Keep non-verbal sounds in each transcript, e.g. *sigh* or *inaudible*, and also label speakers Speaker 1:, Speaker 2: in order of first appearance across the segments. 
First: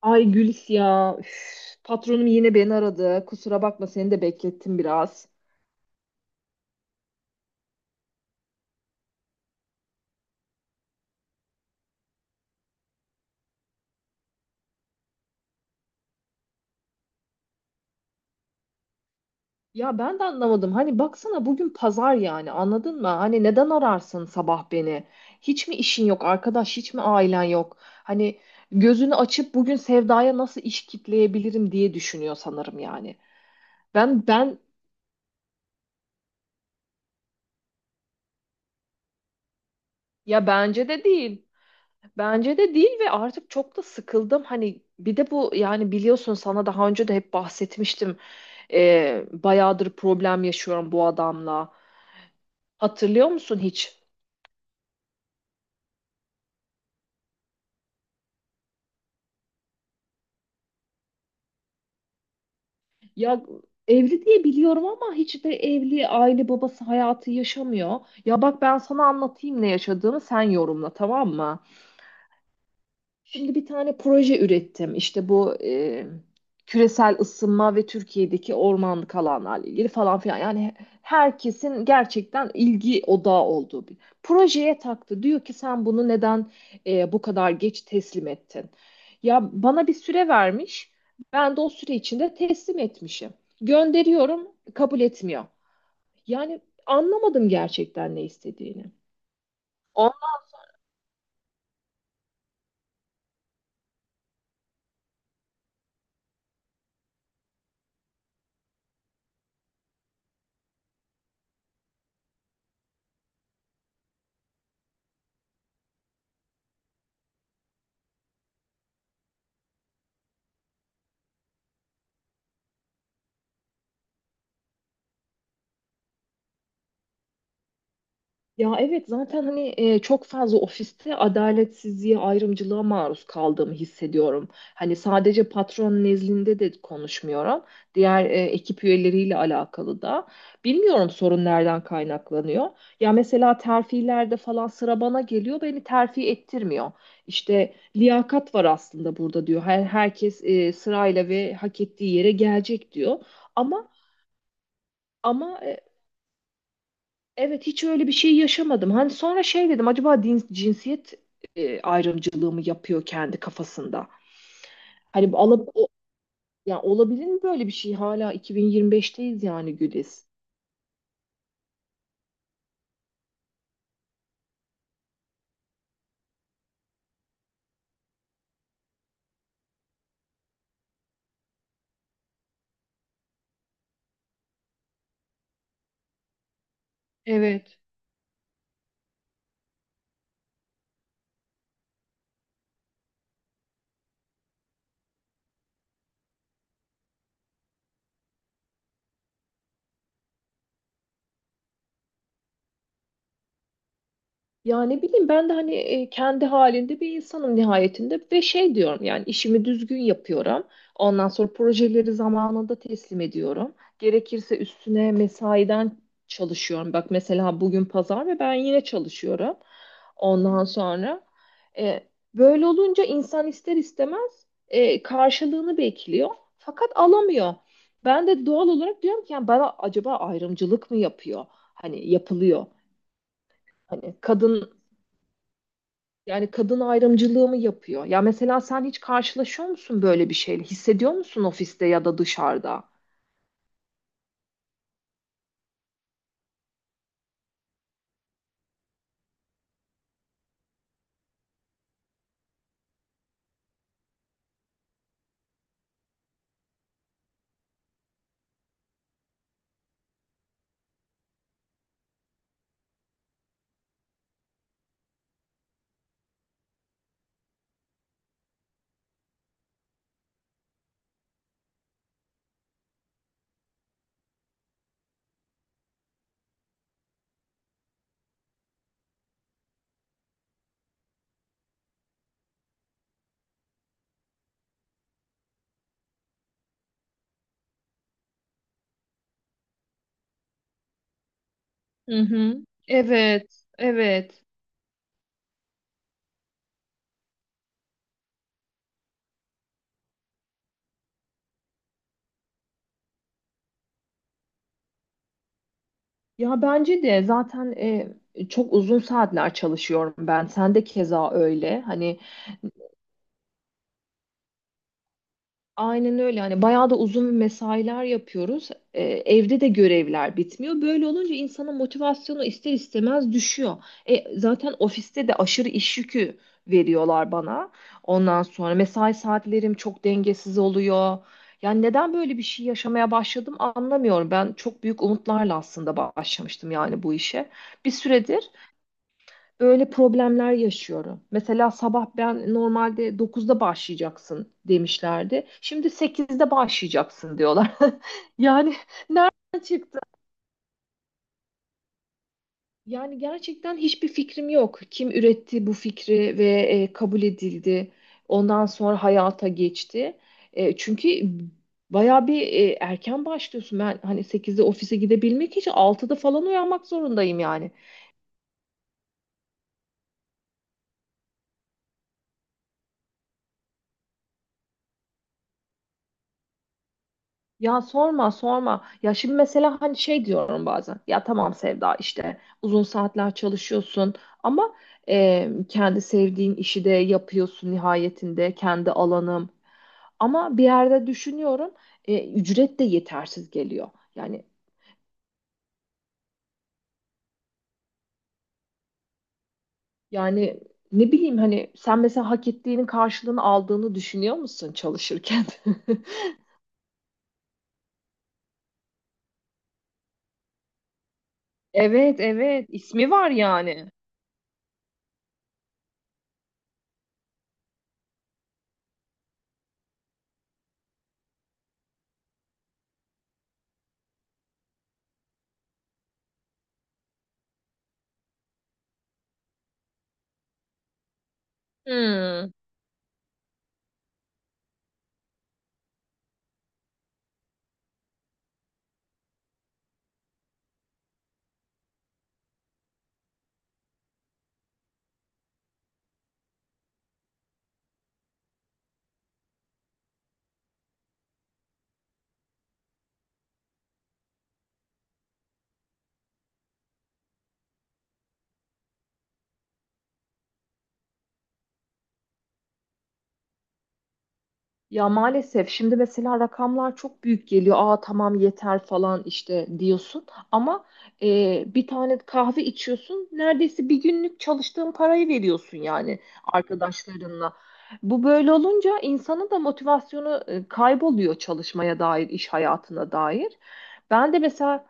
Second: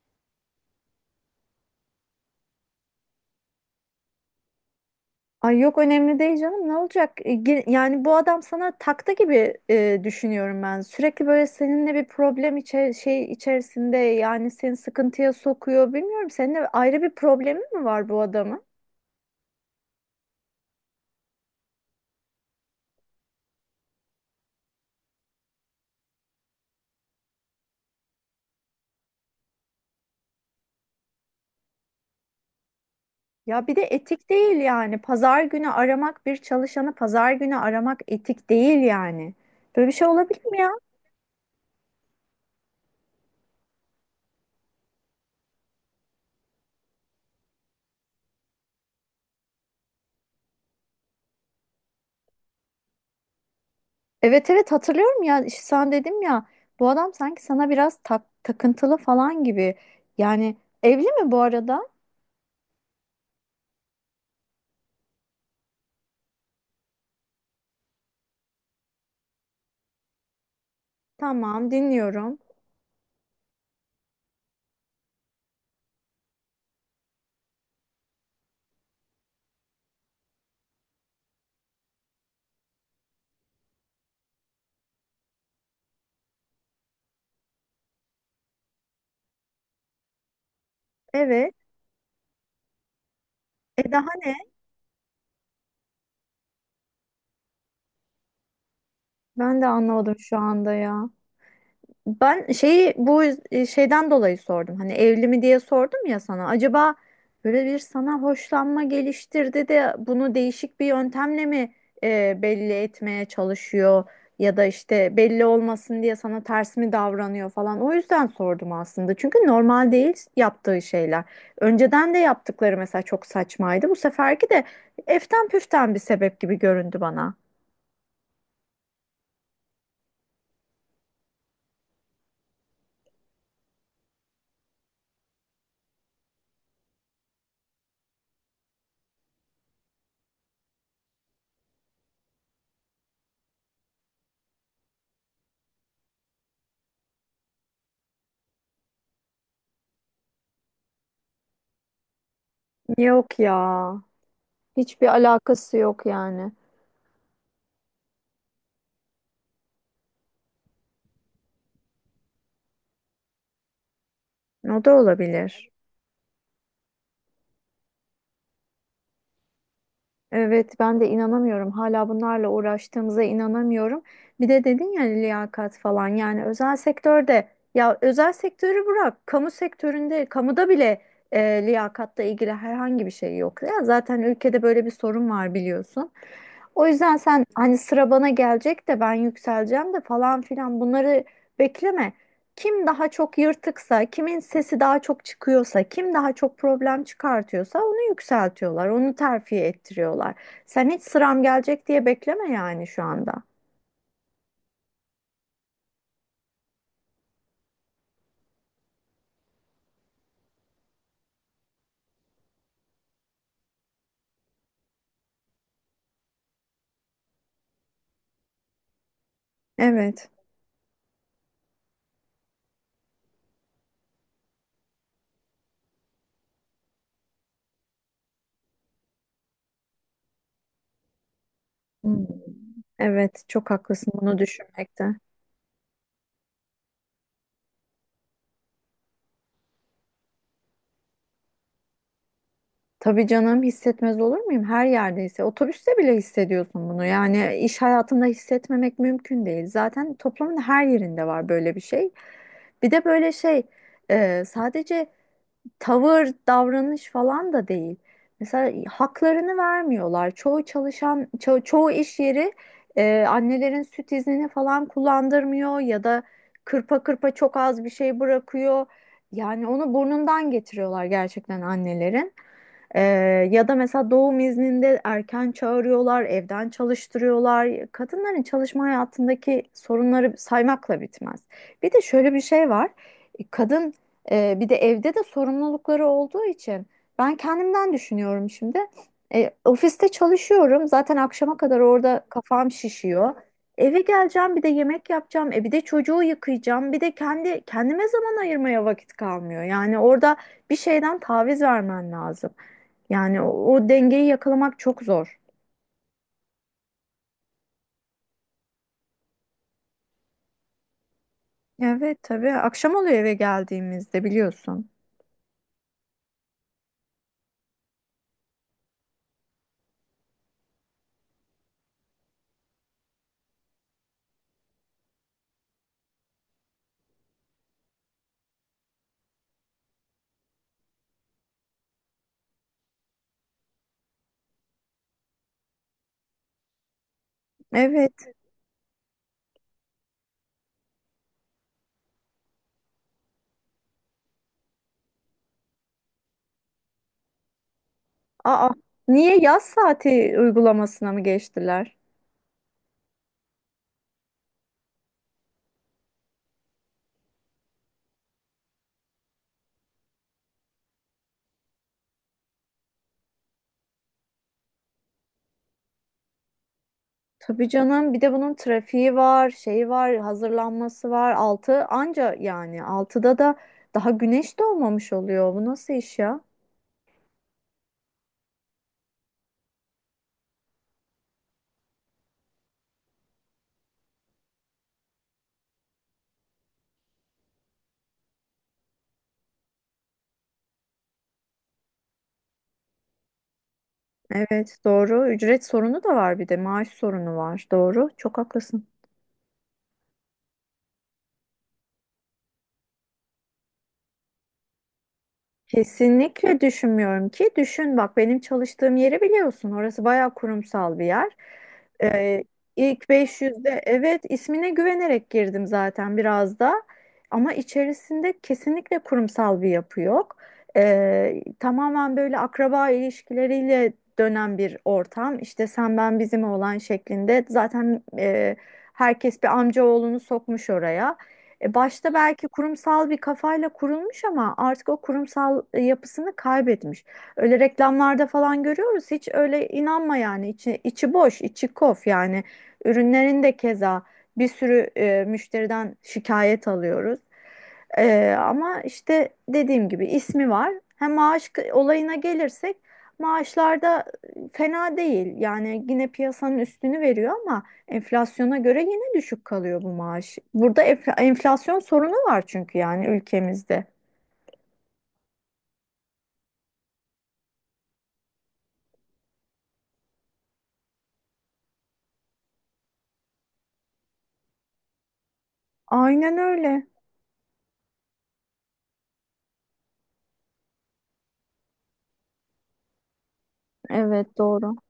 Speaker 1: Ay Gülis ya. Üf, patronum yine beni aradı. Kusura bakma seni de beklettim biraz.
Speaker 2: Ay yok önemli değil canım ne olacak? Yani bu adam sana taktı gibi düşünüyorum ben. Sürekli böyle seninle bir problem şey içerisinde yani seni sıkıntıya sokuyor. Bilmiyorum seninle ayrı bir problemi mi var bu adamın?
Speaker 1: Ya ben de anlamadım. Hani baksana bugün pazar, yani anladın mı? Hani neden ararsın sabah beni? Hiç mi işin yok arkadaş? Hiç mi ailen yok? Hani gözünü açıp bugün Sevda'ya nasıl iş kitleyebilirim diye düşünüyor sanırım yani.
Speaker 2: Ya bir de
Speaker 1: Ben
Speaker 2: etik değil
Speaker 1: ben
Speaker 2: yani. Pazar günü aramak bir çalışanı pazar günü aramak etik değil yani. Böyle bir şey olabilir
Speaker 1: Ya
Speaker 2: mi ya?
Speaker 1: bence de değil. Bence de değil ve artık çok da sıkıldım. Hani bir de bu, yani biliyorsun, sana daha önce de hep bahsetmiştim. Bayağıdır problem yaşıyorum bu adamla. Hatırlıyor musun hiç?
Speaker 2: Evet, evet, hatırlıyorum ya işte sen dedim ya bu adam sanki sana biraz takıntılı falan gibi. Yani evli mi bu arada?
Speaker 1: Ya evli diye biliyorum ama hiç de evli aile babası hayatı yaşamıyor. Ya bak ben sana anlatayım ne yaşadığımı, sen yorumla, tamam mı?
Speaker 2: Tamam, dinliyorum.
Speaker 1: Şimdi bir tane proje ürettim. İşte bu küresel ısınma ve Türkiye'deki ormanlık alanlarla ilgili falan filan. Yani herkesin gerçekten ilgi odağı olduğu bir projeye taktı. Diyor ki sen bunu neden bu kadar geç teslim ettin? Ya bana bir süre vermiş.
Speaker 2: Evet.
Speaker 1: Ben de o süre içinde teslim etmişim.
Speaker 2: E, daha ne?
Speaker 1: Gönderiyorum, kabul etmiyor. Yani anlamadım gerçekten ne istediğini.
Speaker 2: Ben de anlamadım şu anda ya. Ben şeyi bu şeyden dolayı sordum. Hani evli mi diye sordum ya sana. Acaba böyle bir sana hoşlanma geliştirdi de bunu değişik bir yöntemle mi belli etmeye çalışıyor ya da işte belli olmasın diye sana ters mi davranıyor falan. O yüzden sordum aslında. Çünkü normal değil yaptığı şeyler. Önceden de yaptıkları mesela çok saçmaydı. Bu seferki de eften püften bir sebep gibi göründü bana.
Speaker 1: Ya evet, zaten hani çok fazla ofiste adaletsizliğe, ayrımcılığa maruz kaldığımı hissediyorum. Hani sadece patron nezdinde de konuşmuyorum. Diğer ekip üyeleriyle alakalı da. Bilmiyorum sorun nereden kaynaklanıyor. Ya mesela terfilerde falan sıra bana geliyor, beni terfi ettirmiyor. İşte liyakat var aslında burada diyor. Herkes sırayla ve hak ettiği yere gelecek diyor.
Speaker 2: Yok
Speaker 1: Ama
Speaker 2: ya. Hiçbir
Speaker 1: ama
Speaker 2: alakası yok yani.
Speaker 1: Evet, hiç öyle bir şey yaşamadım. Hani sonra şey dedim, acaba cinsiyet ayrımcılığı mı yapıyor kendi kafasında?
Speaker 2: O da
Speaker 1: Hani bu
Speaker 2: olabilir.
Speaker 1: yani olabilir mi böyle bir şey? Hala 2025'teyiz yani, Güliz.
Speaker 2: Evet, ben de inanamıyorum. Hala bunlarla uğraştığımıza inanamıyorum. Bir de dedin ya liyakat falan yani özel sektörde, ya özel sektörü bırak. Kamu sektöründe, kamuda bile liyakatla ilgili herhangi bir şey yok. Ya zaten ülkede böyle bir sorun var, biliyorsun. O yüzden sen hani
Speaker 1: Evet.
Speaker 2: sıra bana gelecek de ben yükseleceğim de falan filan, bunları bekleme. Kim daha çok yırtıksa, kimin sesi daha çok çıkıyorsa, kim daha çok problem çıkartıyorsa onu yükseltiyorlar, onu terfi ettiriyorlar. Sen hiç sıram gelecek diye bekleme yani şu anda.
Speaker 1: Ya ne bileyim, ben de hani kendi halinde bir insanım nihayetinde ve şey diyorum, yani işimi düzgün yapıyorum. Ondan sonra projeleri zamanında teslim ediyorum. Gerekirse üstüne mesaiden çalışıyorum. Bak mesela bugün pazar ve ben yine çalışıyorum.
Speaker 2: Evet.
Speaker 1: Ondan sonra böyle olunca insan ister istemez karşılığını bekliyor fakat alamıyor. Ben de doğal olarak diyorum ki yani bana acaba ayrımcılık mı yapıyor? Hani
Speaker 2: Hmm.
Speaker 1: yapılıyor.
Speaker 2: Evet, çok haklısın
Speaker 1: Hani
Speaker 2: bunu
Speaker 1: kadın,
Speaker 2: düşünmekte.
Speaker 1: yani kadın ayrımcılığı mı yapıyor? Ya mesela sen hiç karşılaşıyor musun böyle bir şeyle? Hissediyor musun ofiste ya da dışarıda?
Speaker 2: Tabii canım, hissetmez olur muyum? Her yerdeyse. Otobüste bile hissediyorsun bunu. Yani iş hayatında hissetmemek mümkün değil. Zaten toplumun her yerinde var böyle bir şey. Bir de böyle şey sadece tavır, davranış falan da değil. Mesela haklarını vermiyorlar. Çoğu çalışan, çoğu iş yeri annelerin süt iznini falan kullandırmıyor ya da kırpa kırpa çok az bir şey bırakıyor. Yani onu burnundan getiriyorlar gerçekten annelerin. Ee, ya da mesela doğum izninde erken çağırıyorlar, evden çalıştırıyorlar. Kadınların çalışma hayatındaki sorunları saymakla bitmez. Bir de şöyle bir şey var. Kadın bir de evde de sorumlulukları olduğu için ben kendimden düşünüyorum şimdi. Ofiste çalışıyorum. Zaten akşama kadar
Speaker 1: Hı
Speaker 2: orada
Speaker 1: hı.
Speaker 2: kafam şişiyor.
Speaker 1: Evet,
Speaker 2: Eve
Speaker 1: evet.
Speaker 2: geleceğim, bir de yemek yapacağım, bir de çocuğu yıkayacağım, bir de kendi kendime zaman ayırmaya vakit kalmıyor. Yani orada bir şeyden taviz vermen lazım. Yani o dengeyi yakalamak çok zor.
Speaker 1: Ya bence de zaten çok uzun saatler çalışıyorum ben. Sen de keza öyle,
Speaker 2: Evet
Speaker 1: hani.
Speaker 2: tabii. Akşam oluyor eve geldiğimizde, biliyorsun.
Speaker 1: Aynen öyle. Hani bayağı da uzun mesailer yapıyoruz. Evde de görevler bitmiyor. Böyle olunca insanın motivasyonu ister istemez düşüyor. Zaten ofiste de aşırı iş yükü veriyorlar bana. Ondan sonra mesai saatlerim çok dengesiz oluyor. Yani neden böyle bir şey yaşamaya başladım anlamıyorum. Ben çok büyük umutlarla aslında başlamıştım yani bu işe. Bir
Speaker 2: Evet.
Speaker 1: süredir böyle problemler yaşıyorum. Mesela sabah ben normalde 9'da başlayacaksın demişlerdi. Şimdi 8'de başlayacaksın diyorlar. *laughs*
Speaker 2: Aa,
Speaker 1: Yani
Speaker 2: niye yaz
Speaker 1: çıktı.
Speaker 2: saati uygulamasına mı geçtiler?
Speaker 1: Yani gerçekten hiçbir fikrim yok. Kim üretti bu fikri ve kabul edildi. Ondan sonra hayata geçti. Çünkü bayağı bir erken başlıyorsun. Ben hani 8'de ofise gidebilmek için 6'da falan uyanmak zorundayım
Speaker 2: Tabii
Speaker 1: yani.
Speaker 2: canım. Bir de bunun trafiği var, şeyi var, hazırlanması var. 6 anca yani 6'da da daha güneş doğmamış oluyor. Bu nasıl iş ya?
Speaker 1: Ya sorma sorma. Ya şimdi mesela hani şey diyorum bazen. Ya tamam Sevda, işte uzun saatler çalışıyorsun ama kendi sevdiğin işi de yapıyorsun nihayetinde, kendi alanım. Ama bir yerde düşünüyorum, ücret de yetersiz geliyor. Yani
Speaker 2: Evet, doğru. Ücret sorunu da var, bir de maaş sorunu var. Doğru. Çok haklısın.
Speaker 1: yani ne bileyim hani, sen mesela hak ettiğinin karşılığını aldığını düşünüyor musun çalışırken? *laughs*
Speaker 2: Kesinlikle düşünmüyorum ki. Düşün bak, benim çalıştığım yeri biliyorsun. Orası bayağı kurumsal bir yer.
Speaker 1: Evet
Speaker 2: Ee,
Speaker 1: evet,
Speaker 2: ilk
Speaker 1: ismi var
Speaker 2: 500'de,
Speaker 1: yani.
Speaker 2: evet, ismine güvenerek girdim zaten biraz da. Ama içerisinde kesinlikle kurumsal bir yapı yok. Tamamen böyle akraba ilişkileriyle dönen bir ortam. İşte sen ben bizim olan şeklinde. Zaten herkes bir amcaoğlunu sokmuş oraya. Başta belki
Speaker 1: Hmm.
Speaker 2: kurumsal bir kafayla kurulmuş ama artık o kurumsal yapısını kaybetmiş. Öyle reklamlarda falan görüyoruz. Hiç öyle inanma yani. İçi boş, içi kof yani. Ürünlerin de keza bir sürü müşteriden şikayet alıyoruz. Ama işte dediğim gibi ismi var. Hem maaş olayına gelirsek, maaşlarda fena değil. Yani yine piyasanın üstünü veriyor ama enflasyona göre yine düşük kalıyor bu maaş. Burada enflasyon sorunu var çünkü yani, ülkemizde.
Speaker 1: Ya maalesef şimdi mesela rakamlar çok büyük geliyor. Aa tamam yeter falan işte diyorsun. Ama bir tane kahve içiyorsun. Neredeyse bir günlük çalıştığın parayı veriyorsun yani,
Speaker 2: Aynen öyle.
Speaker 1: arkadaşlarınla. Bu böyle olunca insanın da motivasyonu kayboluyor çalışmaya dair, iş hayatına dair. Ben
Speaker 2: Evet
Speaker 1: de
Speaker 2: doğru.
Speaker 1: mesela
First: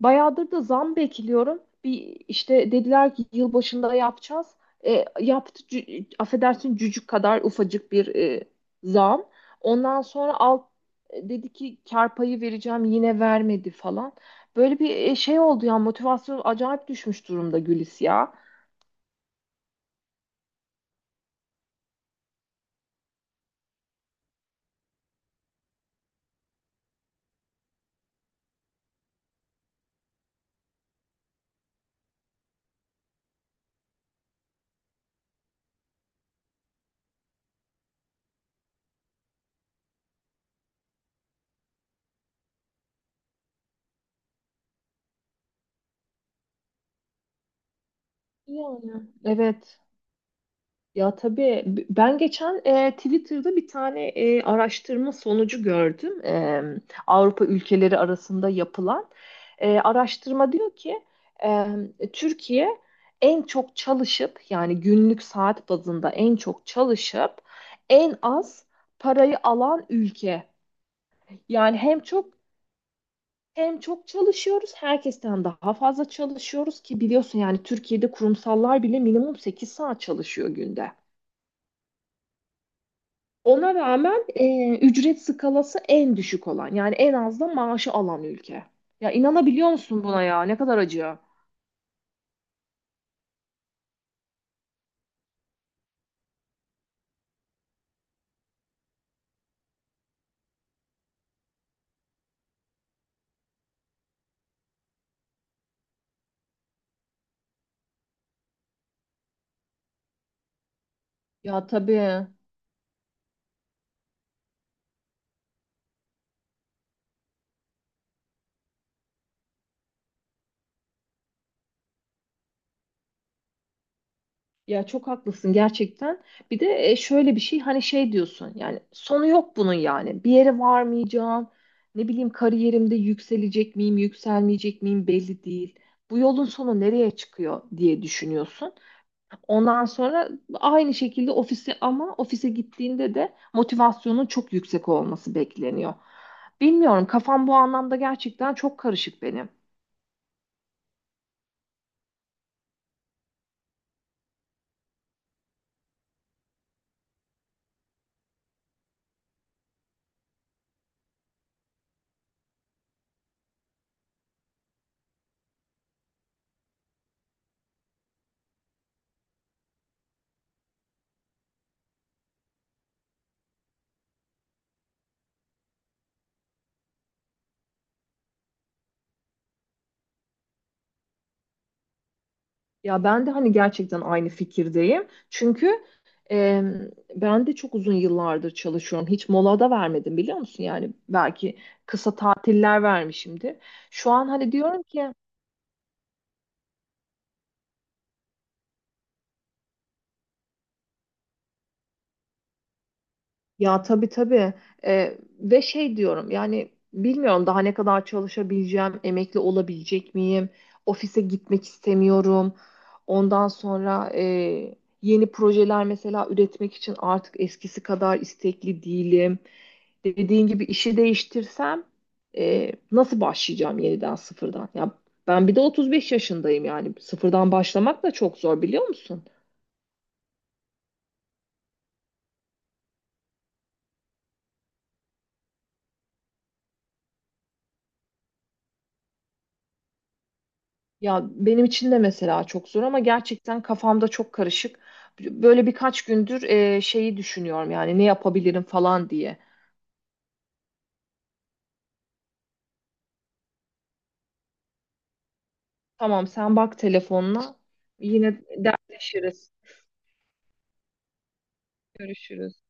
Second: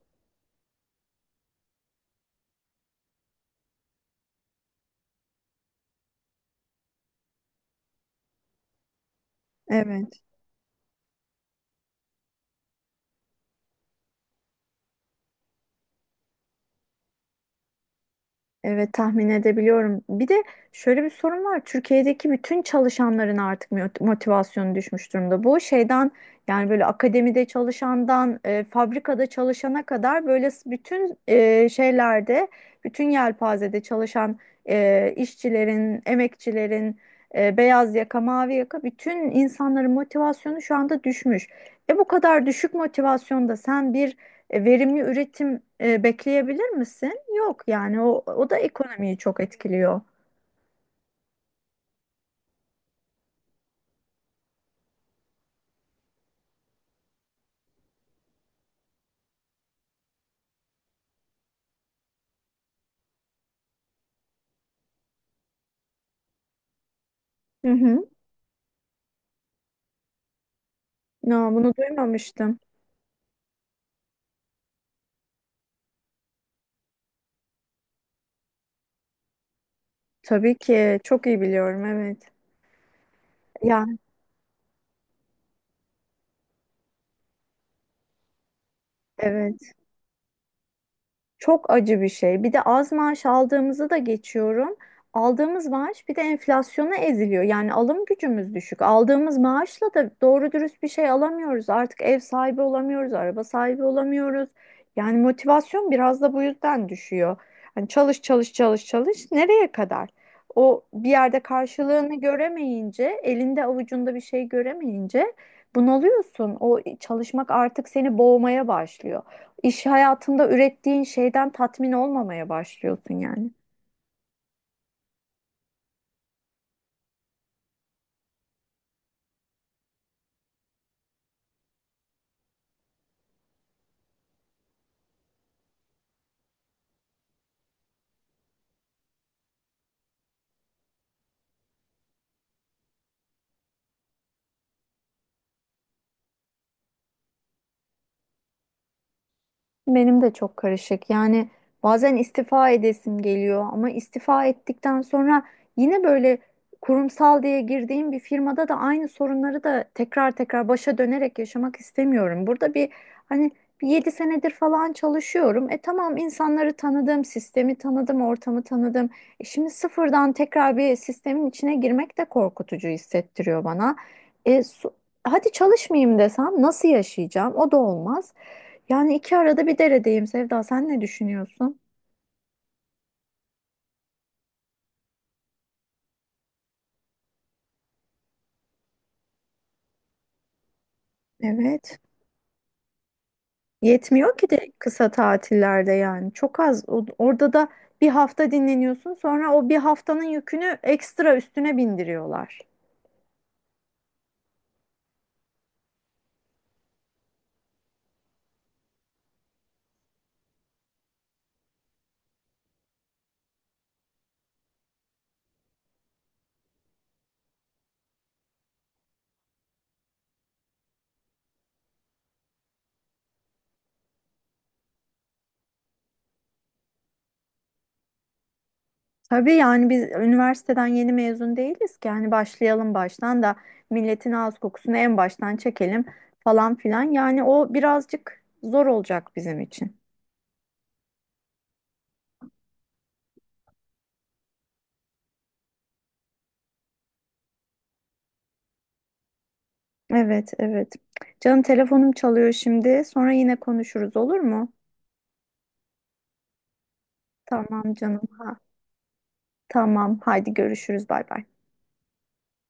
Speaker 1: bayağıdır da zam bekliyorum. Bir, işte dediler ki yılbaşında yapacağız. Yaptı affedersin cücük kadar ufacık bir zam. Ondan
Speaker 2: Evet.
Speaker 1: sonra dedi ki kar payı vereceğim, yine vermedi falan. Böyle bir şey oldu ya, motivasyon acayip düşmüş durumda Gülis ya.
Speaker 2: Evet, tahmin edebiliyorum. Bir de şöyle bir sorun var. Türkiye'deki bütün çalışanların artık motivasyonu düşmüş durumda. Bu şeyden yani böyle akademide çalışandan fabrikada çalışana kadar, böyle bütün şeylerde, bütün yelpazede çalışan işçilerin, emekçilerin, beyaz yaka, mavi yaka bütün insanların motivasyonu şu anda düşmüş. Bu kadar düşük motivasyonda sen bir verimli üretim bekleyebilir misin? Yok yani o da
Speaker 1: Yani.
Speaker 2: ekonomiyi çok
Speaker 1: Evet.
Speaker 2: etkiliyor.
Speaker 1: Ya tabii, ben geçen Twitter'da bir tane araştırma sonucu gördüm. Avrupa ülkeleri arasında yapılan araştırma diyor ki Türkiye en çok çalışıp, yani günlük saat bazında en çok çalışıp
Speaker 2: Hı hı.
Speaker 1: en az parayı alan ülke.
Speaker 2: Ya, bunu
Speaker 1: Yani
Speaker 2: duymamıştım.
Speaker 1: hem çok çalışıyoruz, herkesten daha fazla çalışıyoruz ki biliyorsun, yani Türkiye'de kurumsallar bile minimum 8 saat çalışıyor
Speaker 2: Tabii
Speaker 1: günde.
Speaker 2: ki çok iyi biliyorum, evet.
Speaker 1: Ona
Speaker 2: Ya
Speaker 1: rağmen ücret skalası en düşük olan, yani en az da maaşı alan ülke. Ya inanabiliyor
Speaker 2: evet.
Speaker 1: musun buna ya? Ne kadar acı.
Speaker 2: Çok acı bir şey. Bir de az maaş aldığımızı da geçiyorum. Aldığımız maaş bir de enflasyona eziliyor. Yani alım gücümüz düşük. Aldığımız maaşla da doğru dürüst bir şey alamıyoruz. Artık ev sahibi olamıyoruz, araba sahibi olamıyoruz. Yani motivasyon biraz da bu yüzden düşüyor. Hani çalış çalış çalış çalış, nereye kadar? O bir yerde
Speaker 1: Ya
Speaker 2: karşılığını
Speaker 1: tabii.
Speaker 2: göremeyince, elinde avucunda bir şey göremeyince bunalıyorsun. O çalışmak artık seni boğmaya başlıyor, iş hayatında ürettiğin şeyden tatmin olmamaya başlıyorsun yani.
Speaker 1: Ya çok haklısın gerçekten. Bir de şöyle bir şey, hani şey diyorsun, yani sonu yok bunun yani. Bir yere varmayacağım. Ne bileyim kariyerimde yükselecek miyim, yükselmeyecek miyim belli değil. Bu yolun sonu nereye çıkıyor diye düşünüyorsun. Ondan sonra aynı şekilde ofise gittiğinde de motivasyonun çok yüksek olması bekleniyor. Bilmiyorum, kafam bu anlamda gerçekten çok karışık benim.
Speaker 2: Benim de çok karışık. Yani bazen istifa edesim geliyor ama istifa ettikten sonra yine böyle kurumsal diye girdiğim bir firmada da aynı sorunları da tekrar tekrar başa dönerek yaşamak istemiyorum. Burada bir, hani bir 7 senedir falan çalışıyorum. Tamam insanları tanıdım, sistemi tanıdım, ortamı tanıdım. Şimdi sıfırdan tekrar bir sistemin içine girmek de korkutucu hissettiriyor bana. E, su- hadi çalışmayayım desem nasıl yaşayacağım? O da olmaz. Yani iki arada bir deredeyim Sevda. Sen ne düşünüyorsun?
Speaker 1: Ya ben de hani gerçekten aynı fikirdeyim. Çünkü e, ben de çok uzun yıllardır çalışıyorum. Hiç mola da vermedim, biliyor musun? Yani belki
Speaker 2: Evet.
Speaker 1: kısa tatiller vermişimdir. Şu an
Speaker 2: Yetmiyor ki
Speaker 1: hani
Speaker 2: de
Speaker 1: diyorum
Speaker 2: kısa
Speaker 1: ki.
Speaker 2: tatillerde yani. Çok az. Orada da bir hafta dinleniyorsun. Sonra o bir haftanın yükünü ekstra üstüne bindiriyorlar.
Speaker 1: Ya tabii tabii. Ve şey diyorum yani, bilmiyorum daha ne kadar çalışabileceğim, emekli olabilecek miyim, ofise gitmek istemiyorum. Ondan sonra yeni projeler mesela üretmek için artık eskisi kadar istekli değilim. Dediğin gibi işi değiştirsem, nasıl başlayacağım yeniden sıfırdan? Ya ben bir de 35 yaşındayım, yani sıfırdan başlamak da çok zor, biliyor musun?
Speaker 2: Tabii yani biz üniversiteden yeni mezun değiliz ki. Yani başlayalım baştan da milletin ağız kokusunu en baştan çekelim falan filan. Yani o birazcık zor olacak bizim için.
Speaker 1: Ya benim için de mesela çok zor ama gerçekten kafamda çok karışık. Böyle birkaç gündür şeyi düşünüyorum yani, ne yapabilirim falan diye.
Speaker 2: Evet, evet. Canım telefonum çalıyor şimdi. Sonra yine konuşuruz, olur mu?
Speaker 1: Tamam sen bak telefonla,
Speaker 2: Tamam canım.
Speaker 1: yine
Speaker 2: Ha,
Speaker 1: dertleşiriz,
Speaker 2: tamam. Haydi görüşürüz. Bay bay.
Speaker 1: görüşürüz.